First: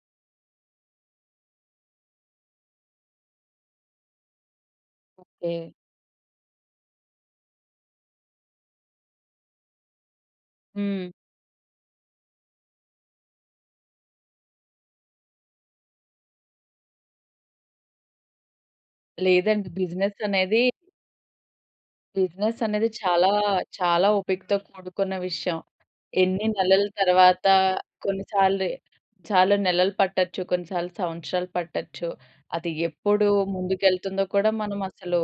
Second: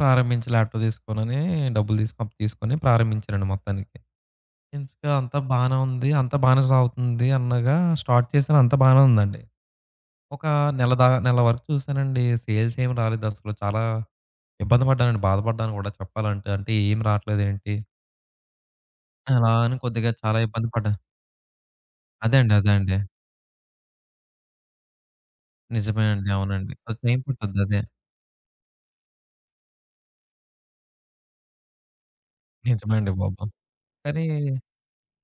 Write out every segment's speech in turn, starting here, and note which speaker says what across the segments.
Speaker 1: ప్రారంభించి ల్యాప్‌టాప్ తీసుకోనని డబ్బులు తీసుకొని తీసుకొని ప్రారంభించానండి మొత్తానికి. ఇంక అంతా
Speaker 2: ఓకె.
Speaker 1: బాగానే ఉంది, అంతా బాగానే సాగుతుంది అనగా స్టార్ట్ చేసాను. అంతా బానే ఉందండి. ఒక నెల
Speaker 2: హ్మ్.
Speaker 1: దా నెల వరకు చూసానండి. సేల్స్ ఏం రాలేదు అసలు. చాలా ఇబ్బంది పడ్డానండి బాధపడ్డాను గూడా చెప్పాలంటే అంటే ఏం రాట్లేదు ఏంటి అలా
Speaker 2: లేదండి.
Speaker 1: అని కొద్దిగా
Speaker 2: బిజినెస్
Speaker 1: చాలా
Speaker 2: అనేది...
Speaker 1: ఇబ్బంది పడ్డాను. అదే అండి.
Speaker 2: బిజినెస్
Speaker 1: అదే
Speaker 2: అనేది
Speaker 1: అండి.
Speaker 2: చాలా, చాలా ఓపికతో కూడుకున్న విషయం.
Speaker 1: నిజమేనండి.
Speaker 2: ఎన్ని
Speaker 1: అవునండి.
Speaker 2: నెలల
Speaker 1: కొద్ది టైమ్
Speaker 2: తర్వాత
Speaker 1: పట్టుద్దదే.
Speaker 2: కొన్ని సార్లు, చాలా నెలలు పట్టొచ్చు. కొన్నిసార్లు సంవత్సరాలు పట్టొచ్చు. అది
Speaker 1: నిజమే అండి
Speaker 2: ఎప్పుడు
Speaker 1: బాబు!
Speaker 2: ముందుకెళ్తుందో
Speaker 1: కానీ
Speaker 2: కూడా మనమసలు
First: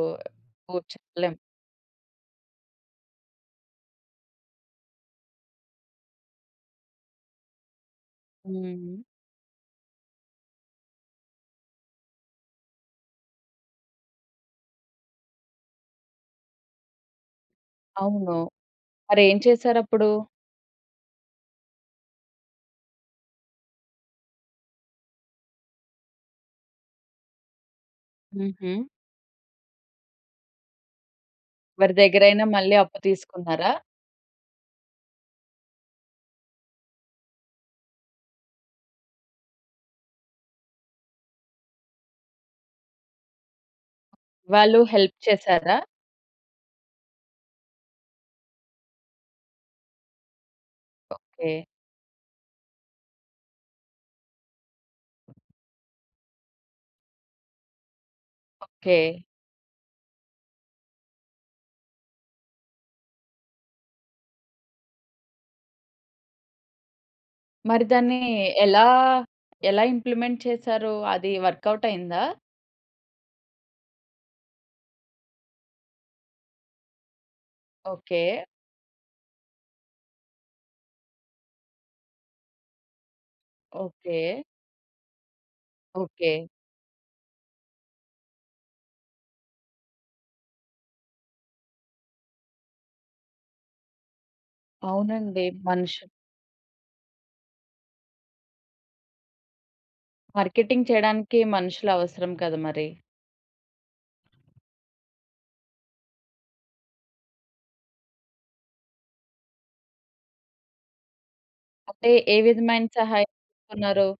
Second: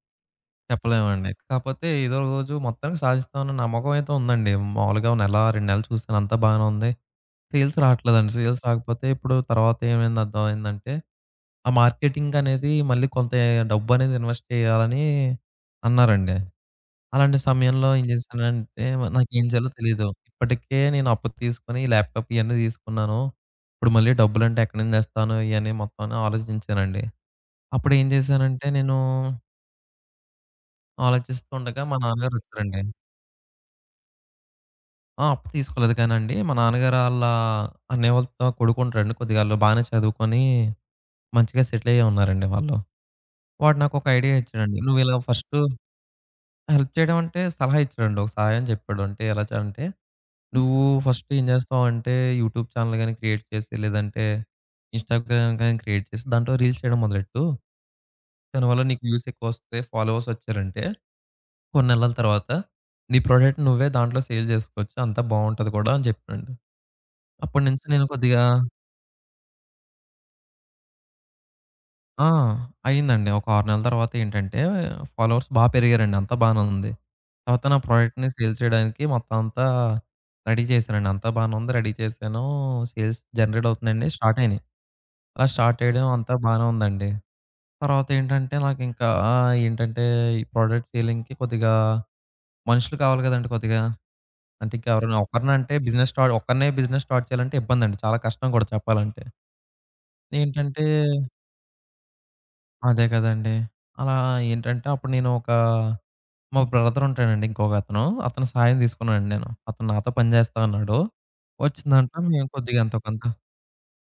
Speaker 1: చెప్పలేమండి.
Speaker 2: చెప్పలేం.
Speaker 1: కాకపోతే ఎదో రోజు మొత్తానికి సాధిస్తాం అన్న నమ్మకం అయితే ఉందండి. మాములుగా నెల, 2 నెల్లు చూసాను అంతా బాగానే ఉంది. సేల్స్ రాట్లేదండి. సేల్స్
Speaker 2: హ్మ్.
Speaker 1: రాకపోతే ఇప్పుడు తర్వాత ఏమైంది అర్థమైందంటే, ఆ మార్కెటింగ్ అనేది మళ్ళీ కొంత ఎ డబ్బు అనేది ఇన్వెస్ట్ చేయాలని అన్నారండి. అలాంటి సమయంలో ఏం
Speaker 2: అవును.
Speaker 1: జేసానంటే,
Speaker 2: మరేం
Speaker 1: నాకేం చేయాలో తెలియదు.
Speaker 2: చేసారప్పుడు?
Speaker 1: ఇప్పటికే నేను అప్పు తీసుకొని ల్యాప్‌‌టాప్ ఇయన్నీ తీసుకున్నాను. ఇప్పుడు మళ్ళీ డబ్బులంటే ఎక్కడి నుండి తెస్తాను. ఇయన్ని మొత్తం. ఆలోచించానండి అప్పుడు ఏం చేశానంటే
Speaker 2: హుహు.
Speaker 1: నేనూ ఆలోచిస్తుండగా
Speaker 2: ఎవరి
Speaker 1: మా నాన్నగారు
Speaker 2: దగ్గరైనా మళ్ళీ
Speaker 1: వచ్చారండి.
Speaker 2: అప్పు తీసుకున్నారా?
Speaker 1: ఆ! అప్పు తీసుకోలేదు కానండి. మా నాన్నగారు ఆళ్ళ అన్నయ్య వాళ్ళ త కొడుకు ఉంటాడండి. కొద్దిగా ఆళ్ళు బానే చదువుకొని మంచిగా సెటిల్ అయ్యే ఉన్నారండి వాళ్ళు. వాడు నాకొక ఐడియా ఇచ్చాడండి.
Speaker 2: వాళ్ళు
Speaker 1: నువ్వు ఇలా
Speaker 2: హెల్ప్
Speaker 1: ఫస్ట్
Speaker 2: చేసారా?
Speaker 1: హెల్ప్ చేయడం అంటే సలహా ఇచ్చాడండి ఒక సహాయం చెప్పాడు. అంటే ఎలా చ అంటే, నువ్వు ఫస్ట్ ఏం
Speaker 2: ఓకె.
Speaker 1: జేస్తావంటే యూట్యూబ్ చానెల్ గాని క్రియేట్ చేసి లేదంటే ఇన్‌‌స్టాగ్రామ్ గాని క్రియేట్ చేసి, దాంట్లో రీల్స్ చేయడం మొదలెట్టు. దానివల్ల నీకు
Speaker 2: ఓకె.
Speaker 1: వ్యూస్ ఎక్కువ వస్తే, ఫాలోవర్స్ వచ్చారంటే, కొన్ని నెలల తరువాత నీ ప్రొడక్ట్‌ని నువ్వే దాంట్లో సేల్ జేసుకోవచ్చు. అంతా బావుంటది కూడా అని చెప్పాడు.
Speaker 2: మరి
Speaker 1: అప్పటినుంచి నేను
Speaker 2: దాన్ని
Speaker 1: కొద్దిగా
Speaker 2: ఎలా, ఎలా ఇంప్లిమెంట్ చేసారు? అది వర్కౌట్ అయిందా?
Speaker 1: ఆ! అయిందండి. ఒక 6 నెలల తర్వాత ఏంటంటే ఫాలోవర్స్ బా పెరిగారండి. అంతా బానే ఉంది. తర్వాత నా
Speaker 2: ఓకే.
Speaker 1: ప్రొడక్ట్‌ని సేల్ చేయడానికి మొత్తం అంతా రెడీ చేసానండి. అంతా బాగానే ఉంది రెడీ చేసానూ. సేల్స్ జనరేట్ అవుతున్నాయండి. Start
Speaker 2: okay.
Speaker 1: అయినాయి. అలా స్టార్ట్ చేయడం
Speaker 2: ఓకె.
Speaker 1: అంతా బానే ఉందండి. తర్వాతేంటంటే నాకింకా ఆ! ఏంటంటే ఈ ప్రొడక్ట్ సేలింగ్‌కి కొద్దిగా మనుషులు కావాలి గదండీ కొద్దిగా. అంటే ఇంకెవరైనా
Speaker 2: అవునండి.
Speaker 1: ఒకడినే అంటే
Speaker 2: మనుషు
Speaker 1: బిజినెస్ స్టార్ట్ ఒక్కన్నే బిజినెస్ స్టార్ట్ చేయాలంటే ఇబ్బందండి. చాలా కష్టం గూడా చెప్పాలంటే. ఏంటంటే
Speaker 2: మార్కెటింగ్ చేయడానికి మనుషులు అవసరం కదా మరి.
Speaker 1: అదే కదండీ! అలా ఏంటంటే అప్పుడు నేను ఒకా మా బ్రదర్ ఉంటాడండి ఇంకొక అతను. అతని సాయం తీసుకున్నానండి నేను. అతను నాతో పని జేస్తా అన్నాడు.
Speaker 2: అంటే
Speaker 1: వచ్చిందాంట్లో
Speaker 2: ఏ
Speaker 1: మేము కొద్దిగా
Speaker 2: విధమైన
Speaker 1: ఎంతో
Speaker 2: సహాయం
Speaker 1: కొంత
Speaker 2: తీసుకున్నారు?